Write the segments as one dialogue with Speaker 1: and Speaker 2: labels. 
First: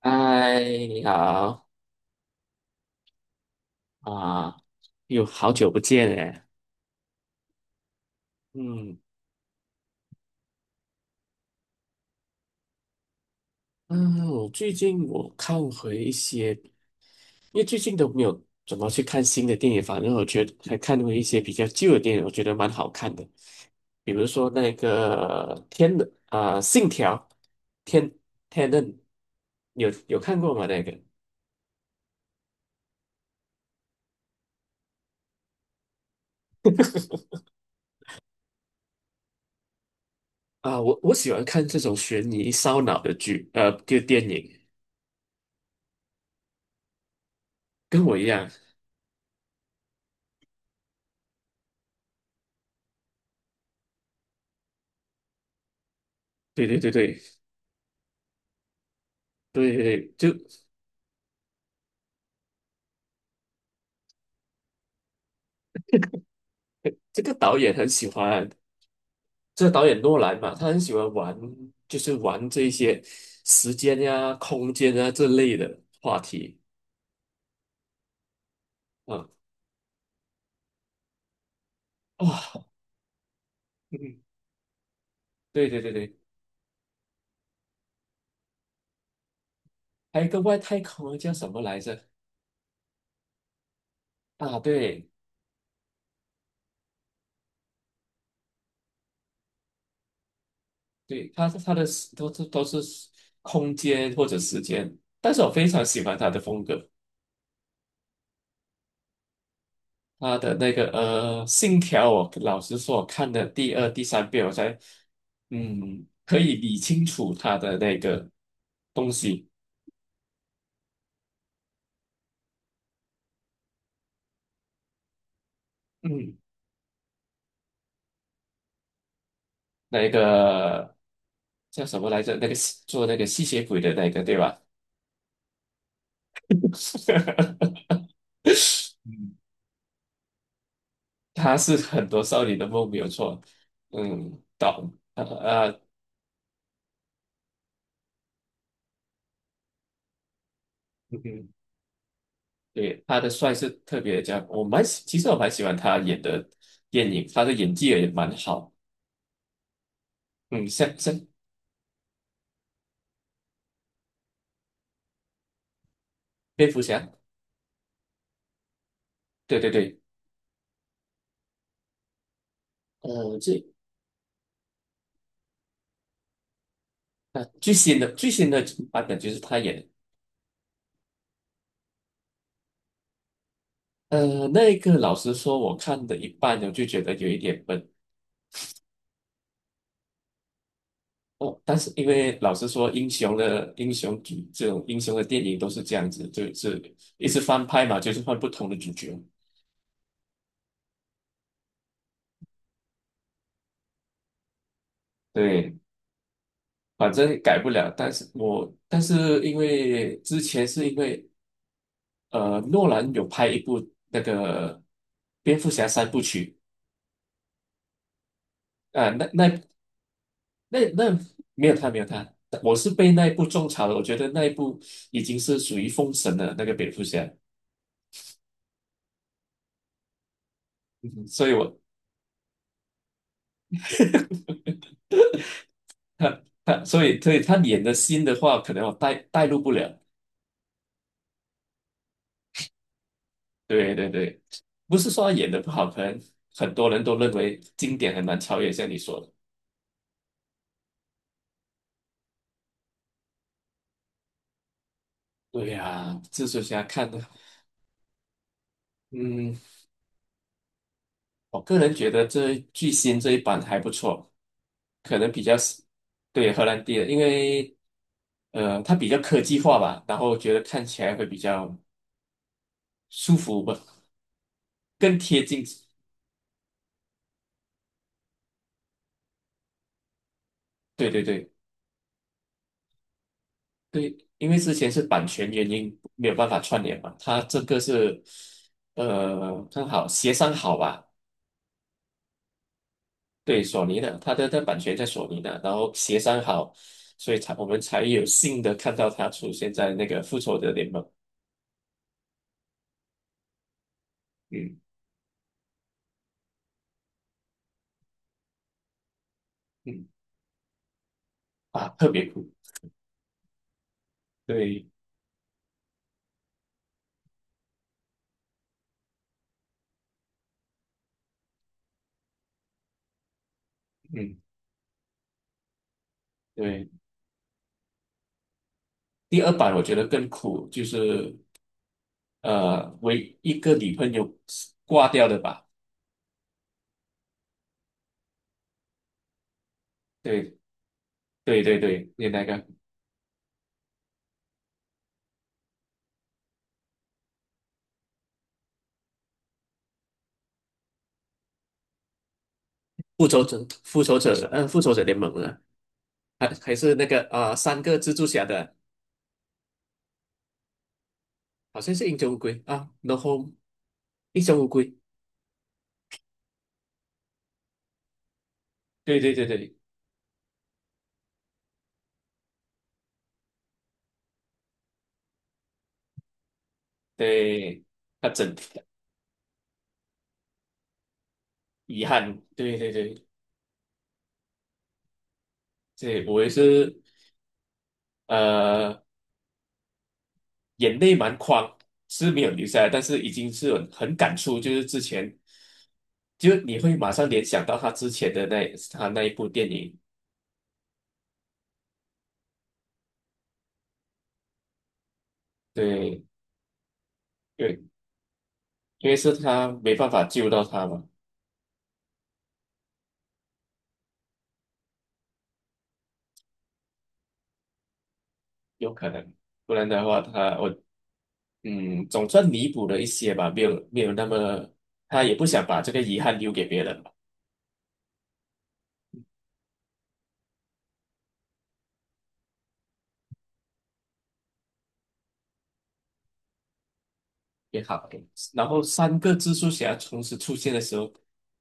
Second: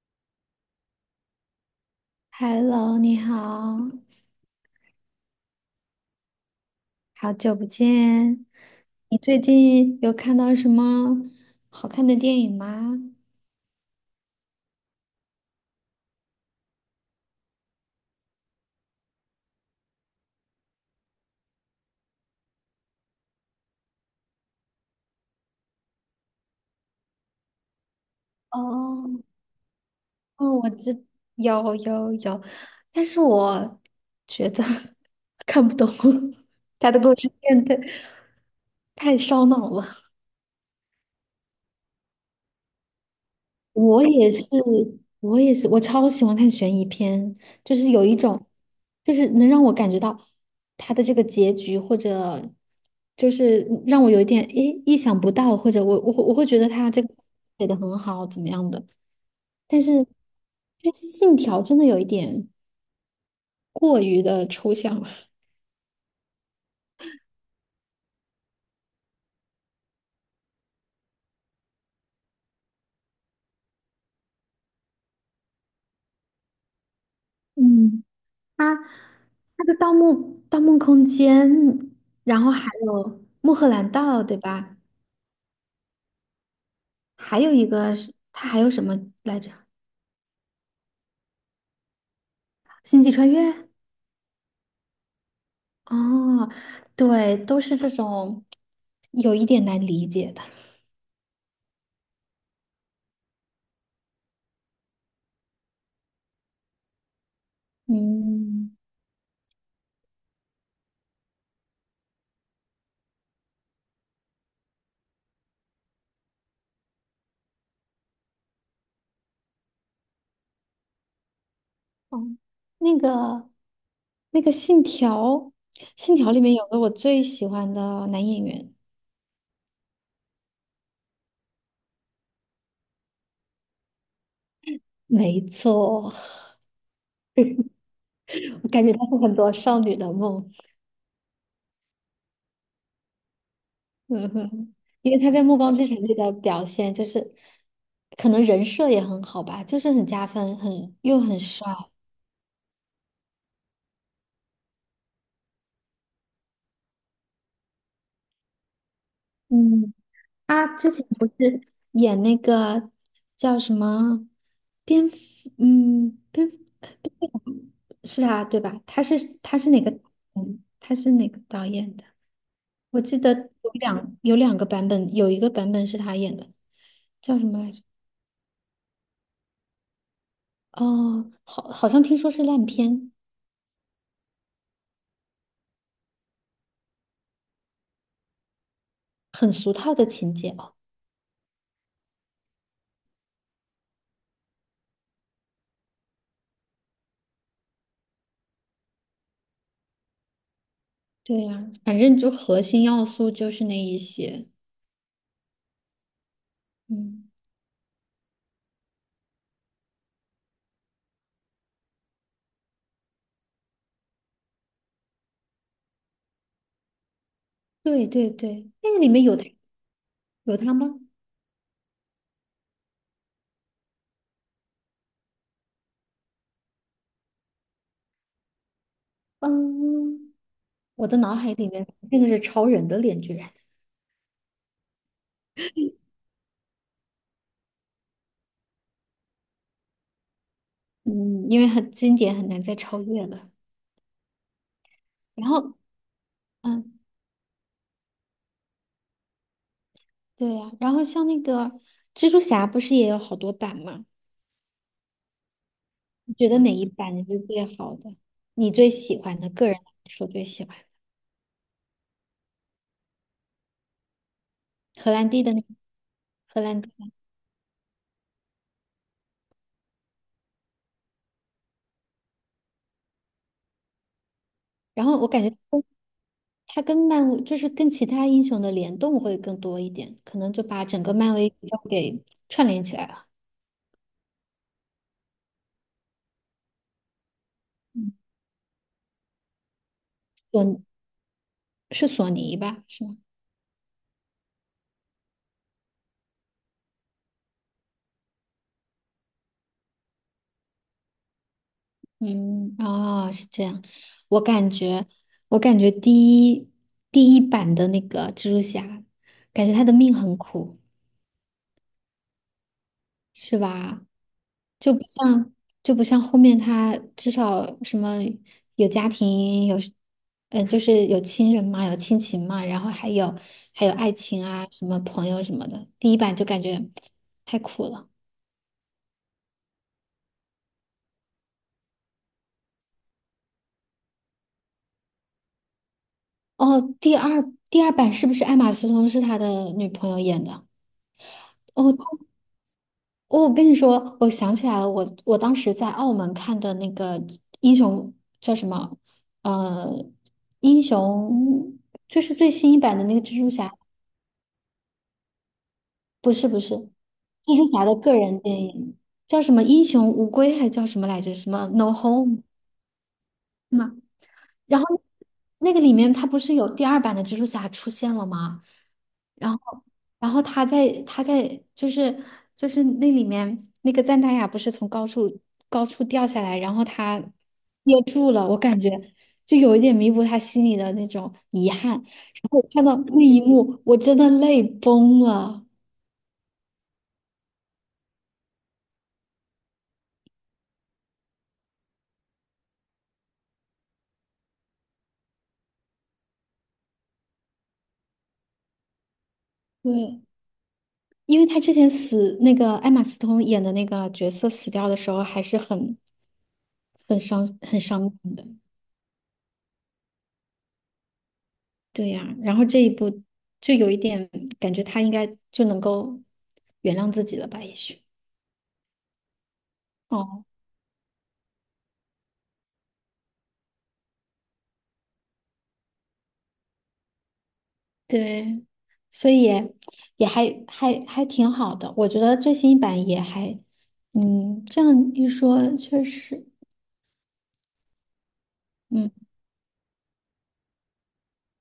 Speaker 1: 嗨，你好
Speaker 2: Hello，你好，
Speaker 1: 啊，又好久不见哎。
Speaker 2: 好久不见。
Speaker 1: 嗯
Speaker 2: 你最近有看到什么好看的电影吗？
Speaker 1: 嗯，我最近看回一些，因为最近都没有怎么去看新的电影，反正我觉得还看过一些比较旧的电影，我觉得蛮好看的。比如说那个《天》的啊，信条》《天天 e
Speaker 2: 哦，
Speaker 1: 有看过
Speaker 2: 哦，
Speaker 1: 吗？
Speaker 2: 我
Speaker 1: 那个
Speaker 2: 知有有有，但是我觉得 看不懂，他的故事线太烧脑了。
Speaker 1: 啊，我喜欢看这种悬疑烧脑的剧，就
Speaker 2: 我
Speaker 1: 电
Speaker 2: 也是，
Speaker 1: 影，
Speaker 2: 我也是，我超喜欢看悬疑片，就是
Speaker 1: 跟
Speaker 2: 有一
Speaker 1: 我一
Speaker 2: 种，
Speaker 1: 样。
Speaker 2: 就是能让我感觉到他的这个结局，或者就是让我有一点诶意想不到，或者我会觉
Speaker 1: 对
Speaker 2: 得
Speaker 1: 对
Speaker 2: 他这个
Speaker 1: 对。
Speaker 2: 写的很好，怎么样的？
Speaker 1: 对
Speaker 2: 但
Speaker 1: 对，
Speaker 2: 是
Speaker 1: 对，就
Speaker 2: 这信条真的有一点过于的抽象了。
Speaker 1: 这个导演很喜欢，这个导演诺兰嘛，他很喜欢玩，就是玩这一些时间呀、空间啊这类的话题
Speaker 2: 嗯，他
Speaker 1: 啊。
Speaker 2: 他的《盗墓盗梦空间》，然后
Speaker 1: 哇，
Speaker 2: 还有《穆赫兰
Speaker 1: 嗯，
Speaker 2: 道》，对吧？
Speaker 1: 对对对对，
Speaker 2: 还有一个是它还有什么来着？
Speaker 1: 还有一个外太空人叫什么来着？
Speaker 2: 星际穿越？
Speaker 1: 啊，对
Speaker 2: 哦，对，都是这种有一点难理解的。
Speaker 1: 对，他的都是空间或者时间，但是我非常喜欢他的风格。
Speaker 2: 嗯，
Speaker 1: 他的那个《信条》，我老实说，我看的第二、第三遍，我才可以理清楚他的那个东西，
Speaker 2: 哦，那个那个信条，信条
Speaker 1: 嗯，
Speaker 2: 里面有个我最喜欢的男演员，
Speaker 1: 那个叫什么来着？那个吸血鬼的那个，对吧？
Speaker 2: 没错，我感觉他是
Speaker 1: 嗯，
Speaker 2: 很多少女的梦。
Speaker 1: 他是很多少女的梦，没有错。
Speaker 2: 嗯
Speaker 1: 嗯，
Speaker 2: 哼，
Speaker 1: 导
Speaker 2: 因为
Speaker 1: 呃
Speaker 2: 他在《暮光
Speaker 1: 呃，
Speaker 2: 之城》里的表现，就是可能人设也很好吧，就是很加分，很又
Speaker 1: 嗯
Speaker 2: 很
Speaker 1: 哼，
Speaker 2: 帅。
Speaker 1: 对，他的帅是特别加，我蛮喜，其实我蛮喜欢他演的电影，他的演技也蛮好。
Speaker 2: 嗯，
Speaker 1: 嗯，
Speaker 2: 他之
Speaker 1: 像
Speaker 2: 前不
Speaker 1: 像
Speaker 2: 是演那个叫什么蝙蝠？嗯，蝙蝠
Speaker 1: 蝙蝠侠，
Speaker 2: 蝙蝠侠是他对吧？他是他
Speaker 1: 对
Speaker 2: 是
Speaker 1: 对
Speaker 2: 哪个？
Speaker 1: 对，
Speaker 2: 嗯，他是哪个导演的？我记得
Speaker 1: 呃，最
Speaker 2: 有两个版本，有一个版本是他演的，叫什么来
Speaker 1: 最
Speaker 2: 着？
Speaker 1: 新的最新的版本就是他演的，
Speaker 2: 哦，好，好像听说是烂片，
Speaker 1: 那个老实说，我看的一半呢，我就觉得有一点笨
Speaker 2: 很俗套的情节哦。
Speaker 1: 哦。但是因为老实说，英雄的英雄主这种英雄的电影都是这样子，就是一直翻拍嘛，就是换不同的主角。
Speaker 2: 对呀，反正就核心要素就是那一些。
Speaker 1: 对，反
Speaker 2: 嗯，
Speaker 1: 正改不了。但是因为之前是因为诺兰有拍一部那个蝙蝠侠三部曲。
Speaker 2: 对对对，那个里
Speaker 1: 啊，
Speaker 2: 面
Speaker 1: 那
Speaker 2: 有他
Speaker 1: 那
Speaker 2: 有他
Speaker 1: 那
Speaker 2: 吗？
Speaker 1: 那没有他，没有他，我是被那一部种草的。我觉得那一部已经是属于封神了，那个蝙蝠侠，
Speaker 2: 嗯。我的
Speaker 1: 嗯
Speaker 2: 脑
Speaker 1: 所以
Speaker 2: 海里
Speaker 1: 我
Speaker 2: 面真的是超人的脸，居然，
Speaker 1: 所以他演的新的话，可能我带入不了。
Speaker 2: 嗯，因为很经典，很难再超越了。
Speaker 1: 对对对，不是说他
Speaker 2: 然
Speaker 1: 演的不
Speaker 2: 后，
Speaker 1: 好，可能很多
Speaker 2: 嗯，
Speaker 1: 人都认为经典很难超越，像你说的。
Speaker 2: 对呀、然后像那个蜘蛛侠，不是也有好多版吗？
Speaker 1: 对呀、
Speaker 2: 你觉
Speaker 1: 蜘
Speaker 2: 得
Speaker 1: 蛛
Speaker 2: 哪
Speaker 1: 侠
Speaker 2: 一
Speaker 1: 看
Speaker 2: 版
Speaker 1: 的，
Speaker 2: 是最好的？你最喜欢的，
Speaker 1: 嗯，
Speaker 2: 个人来说最喜欢
Speaker 1: 我个人觉得这巨星这一版还不错，
Speaker 2: 荷
Speaker 1: 可
Speaker 2: 兰
Speaker 1: 能比
Speaker 2: 弟的
Speaker 1: 较
Speaker 2: 那
Speaker 1: 喜对
Speaker 2: 荷
Speaker 1: 荷
Speaker 2: 兰
Speaker 1: 兰
Speaker 2: 弟
Speaker 1: 弟的，
Speaker 2: 的。
Speaker 1: 因为它比较科技化吧，然后觉得看起来会比较舒服吧，
Speaker 2: 然
Speaker 1: 更
Speaker 2: 后我感
Speaker 1: 贴
Speaker 2: 觉
Speaker 1: 近。
Speaker 2: 他跟漫威就是跟其他英雄的联动会更多一点，可能就把整
Speaker 1: 对
Speaker 2: 个
Speaker 1: 对
Speaker 2: 漫威
Speaker 1: 对
Speaker 2: 宇宙给串联起来了。
Speaker 1: 对，因为之前是版权原因没有办法串联嘛，它这个
Speaker 2: 嗯，
Speaker 1: 是刚好协商
Speaker 2: 索
Speaker 1: 好
Speaker 2: 尼
Speaker 1: 吧，
Speaker 2: 是索尼吧？是吗？
Speaker 1: 对索尼的，它版权在索尼的，然后协商好，所以才我们才有幸的看到它出现在那个复仇者联盟，
Speaker 2: 嗯，哦，是这样。我感
Speaker 1: 嗯
Speaker 2: 觉，我感觉一第一版的那个蜘蛛侠，感觉他的
Speaker 1: 嗯
Speaker 2: 命很苦，
Speaker 1: 啊，特别酷，
Speaker 2: 是吧？
Speaker 1: 对，
Speaker 2: 就不像就不像后面他至少什么有家庭，有，嗯，就是有亲人嘛，有亲情嘛，然后还有爱
Speaker 1: 嗯
Speaker 2: 情啊，什么朋友什么的。第一版就感觉
Speaker 1: 对，
Speaker 2: 太苦了。
Speaker 1: 第二版我觉得更酷，就是为一个女朋友挂掉的吧？
Speaker 2: 哦，第二版是不是艾玛斯通是他的女朋友演
Speaker 1: 对
Speaker 2: 的？
Speaker 1: 对对
Speaker 2: 哦，
Speaker 1: 对，你那个
Speaker 2: 哦我跟你说，我想起来了，我当时在澳门看的那个英雄叫什么？呃，英雄就是最新一版的那个蜘蛛侠，
Speaker 1: 复仇者联盟了，
Speaker 2: 不是
Speaker 1: 还
Speaker 2: 不是，
Speaker 1: 还是那个
Speaker 2: 蜘蛛
Speaker 1: 三
Speaker 2: 侠的
Speaker 1: 个蜘
Speaker 2: 个
Speaker 1: 蛛
Speaker 2: 人
Speaker 1: 侠
Speaker 2: 电
Speaker 1: 的，
Speaker 2: 影叫什么？英雄无归还叫什么来着？什么
Speaker 1: 好
Speaker 2: No
Speaker 1: 像是英雄乌
Speaker 2: Home
Speaker 1: 龟
Speaker 2: 吗？
Speaker 1: 英雄乌
Speaker 2: 然
Speaker 1: 龟，
Speaker 2: 后那个里面他不是有第二版的蜘蛛侠出现了吗？
Speaker 1: 对对对
Speaker 2: 然
Speaker 1: 对
Speaker 2: 后，然后他在就是就是那里面那个赞达亚不是从高处掉下来，然后他
Speaker 1: 对，
Speaker 2: 噎
Speaker 1: 他
Speaker 2: 住了，
Speaker 1: 整
Speaker 2: 我感觉就有一点弥补他心里的那种遗憾。
Speaker 1: 遗憾，
Speaker 2: 然后我
Speaker 1: 对
Speaker 2: 看
Speaker 1: 对
Speaker 2: 到那
Speaker 1: 对
Speaker 2: 一幕，我真的泪崩了。
Speaker 1: 对，我也是呃眼泪蛮眶是没有留下来，但是已经是很感触，就是之前就你会马上联想到他之前的那一部电影。
Speaker 2: 对，因为他之前死那个艾玛斯通演的那个角色死掉的时候，还是很
Speaker 1: 对，
Speaker 2: 很伤很
Speaker 1: 对，
Speaker 2: 伤感的。
Speaker 1: 因为是他没办法救到他嘛，
Speaker 2: 对呀，然后这一步就有一点感觉，他应该就能够原谅自己了吧？也许。
Speaker 1: 有可能，不然的话
Speaker 2: 哦，
Speaker 1: 他我嗯总算弥补了一些吧，没有没有那么他也不想把这个遗憾留给别人嘛，
Speaker 2: 对，所以也也还还还挺好的，我觉得最新一版也还，嗯，这样一说确实，
Speaker 1: 也好，OK。然后
Speaker 2: 嗯，
Speaker 1: 三个蜘蛛侠同时出现的时候，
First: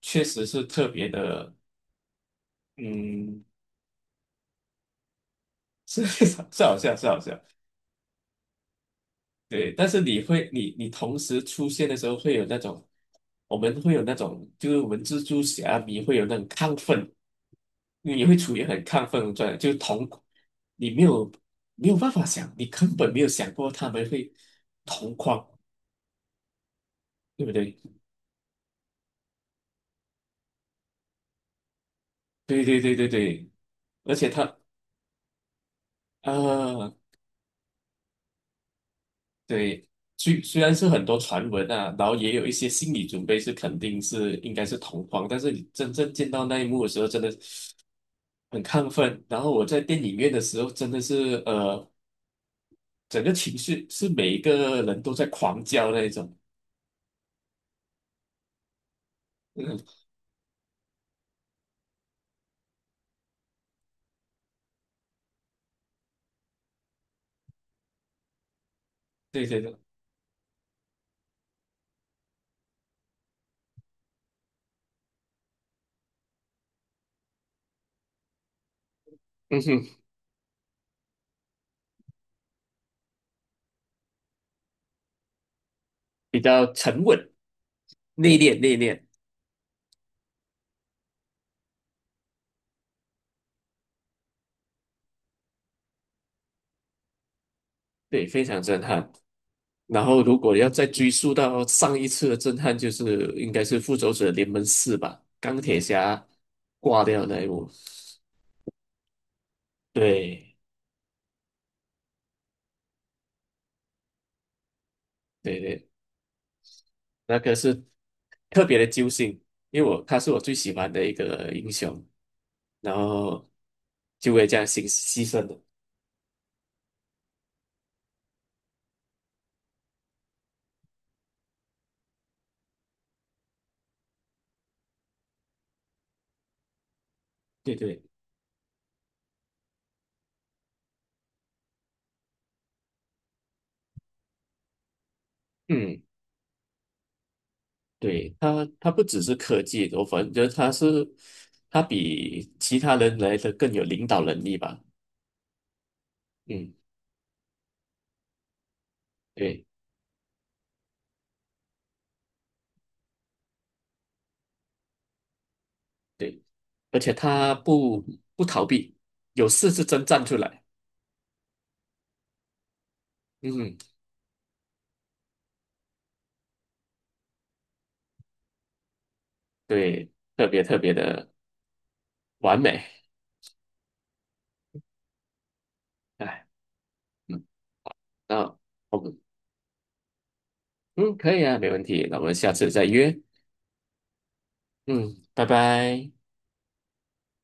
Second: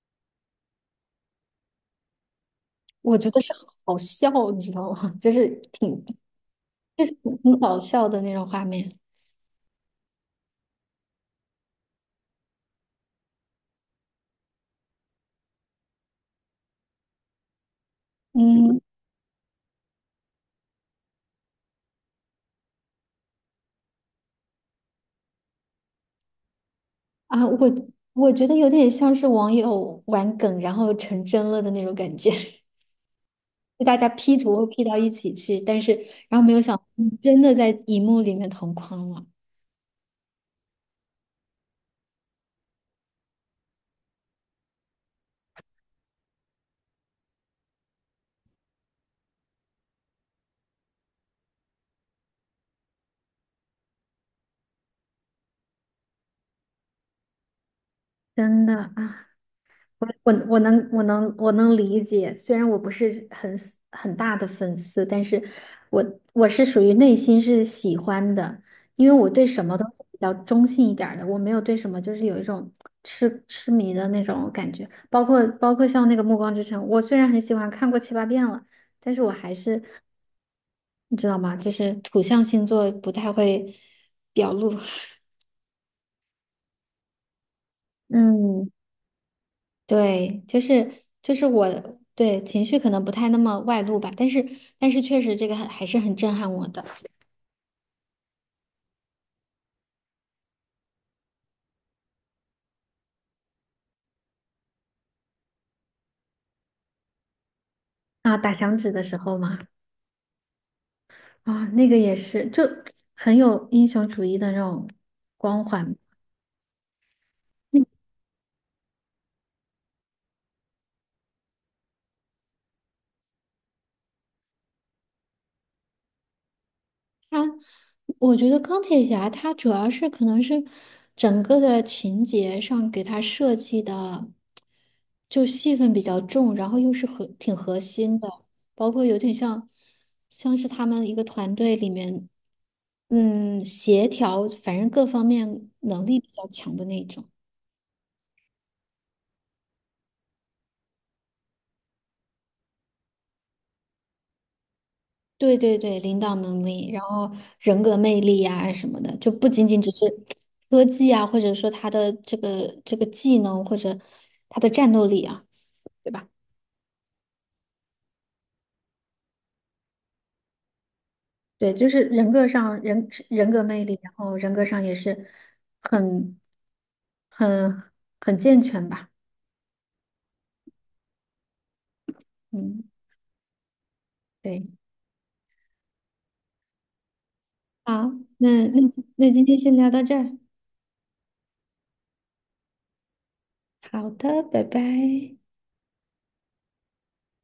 Speaker 1: 确实是特别的，
Speaker 2: 我觉得
Speaker 1: 嗯，
Speaker 2: 是好笑，你知道吗？就是挺
Speaker 1: 是 是好笑是好笑，
Speaker 2: 挺搞笑的那种画面。
Speaker 1: 对，但是你会，你同时出现的时候，会有那种，我们会有那种，就是我们蜘蛛侠迷会有那种亢奋，你会处于
Speaker 2: 嗯
Speaker 1: 很亢奋的状态，就是同，你没有办法想，你根本没有想过他们会同框，对
Speaker 2: 啊，
Speaker 1: 不
Speaker 2: 我
Speaker 1: 对？
Speaker 2: 我觉得有点像是网友玩梗，然后成真了的那种感觉。
Speaker 1: 对 对对对对，
Speaker 2: 就大家
Speaker 1: 而且
Speaker 2: P 图
Speaker 1: 他
Speaker 2: 会 P 到一起去，但是然后没有想到，
Speaker 1: 啊，
Speaker 2: 真的在荧幕里面同框了。
Speaker 1: 对，虽然是很多传闻啊，然后也有一些心理准备是肯定是应该是同框，但是你真正见到那一幕的时候，真的。很亢奋。然后我在电影院的时候，真的是整个情绪是每一个人都在狂叫那一种。
Speaker 2: 真的啊，
Speaker 1: 嗯，
Speaker 2: 我能理解，虽然我不是很 很大的粉丝，但是我是属于内心是喜欢的，因为我
Speaker 1: 对
Speaker 2: 对
Speaker 1: 对
Speaker 2: 什
Speaker 1: 对，
Speaker 2: 么都是比较中性一点儿的，我没有对什么就是有一种痴迷的那种感觉，包括像那个《暮光之城》，我虽然很喜欢，看过七八遍了，但是我还
Speaker 1: 嗯
Speaker 2: 是
Speaker 1: 哼，
Speaker 2: 你知道吗？就是土象星座不太会表露。
Speaker 1: 比较沉稳、内敛、
Speaker 2: 嗯，
Speaker 1: 内敛，
Speaker 2: 对，就是我对情绪可能不太那么外露吧，但是但是确实这个很还是很震撼我的
Speaker 1: 对，非常震撼。然后如果要再追溯到上一次的震撼，就是应该是《复仇者联盟四》吧，钢铁侠挂掉那一幕。
Speaker 2: 啊！打响指的时候嘛，
Speaker 1: 对
Speaker 2: 啊，那个也是，就很有英雄主义的那种
Speaker 1: 对
Speaker 2: 光
Speaker 1: 对
Speaker 2: 环。
Speaker 1: 那个是特别的揪心，因为他是我最喜欢的一个英雄，然后就会这样牺牲的。
Speaker 2: 我觉得钢铁侠他主要是可能是整个的情节上给他设计的，就戏份比较重，然后又是核挺
Speaker 1: 对
Speaker 2: 核
Speaker 1: 对，
Speaker 2: 心的，包括有点像是他们一个团队里面，嗯，协调，反正各方面
Speaker 1: 嗯，
Speaker 2: 能力比较强的那种。
Speaker 1: 对，他不只是科技，我反正觉得他比其他人来的更有领导能力吧。
Speaker 2: 对对对，领导能
Speaker 1: 嗯，
Speaker 2: 力，然后人格魅力呀、什么的，就不
Speaker 1: 对
Speaker 2: 仅仅只是科技啊，或者说他的这个技能或者他的战斗力啊。对吧？
Speaker 1: 对，而且他不逃避，有事是真站出来。
Speaker 2: 对，就是人格
Speaker 1: 嗯，
Speaker 2: 魅力，然后人格上也是很很很健全吧。
Speaker 1: 对，特别特别的完
Speaker 2: 嗯，
Speaker 1: 美。
Speaker 2: 对，
Speaker 1: 哎，嗯，
Speaker 2: 好，
Speaker 1: 那
Speaker 2: 那那
Speaker 1: 我们。
Speaker 2: 那今天先聊到这儿。
Speaker 1: 嗯，可以啊，没问题。那我们下次再约。
Speaker 2: 好的，拜拜。
Speaker 1: 嗯，拜拜。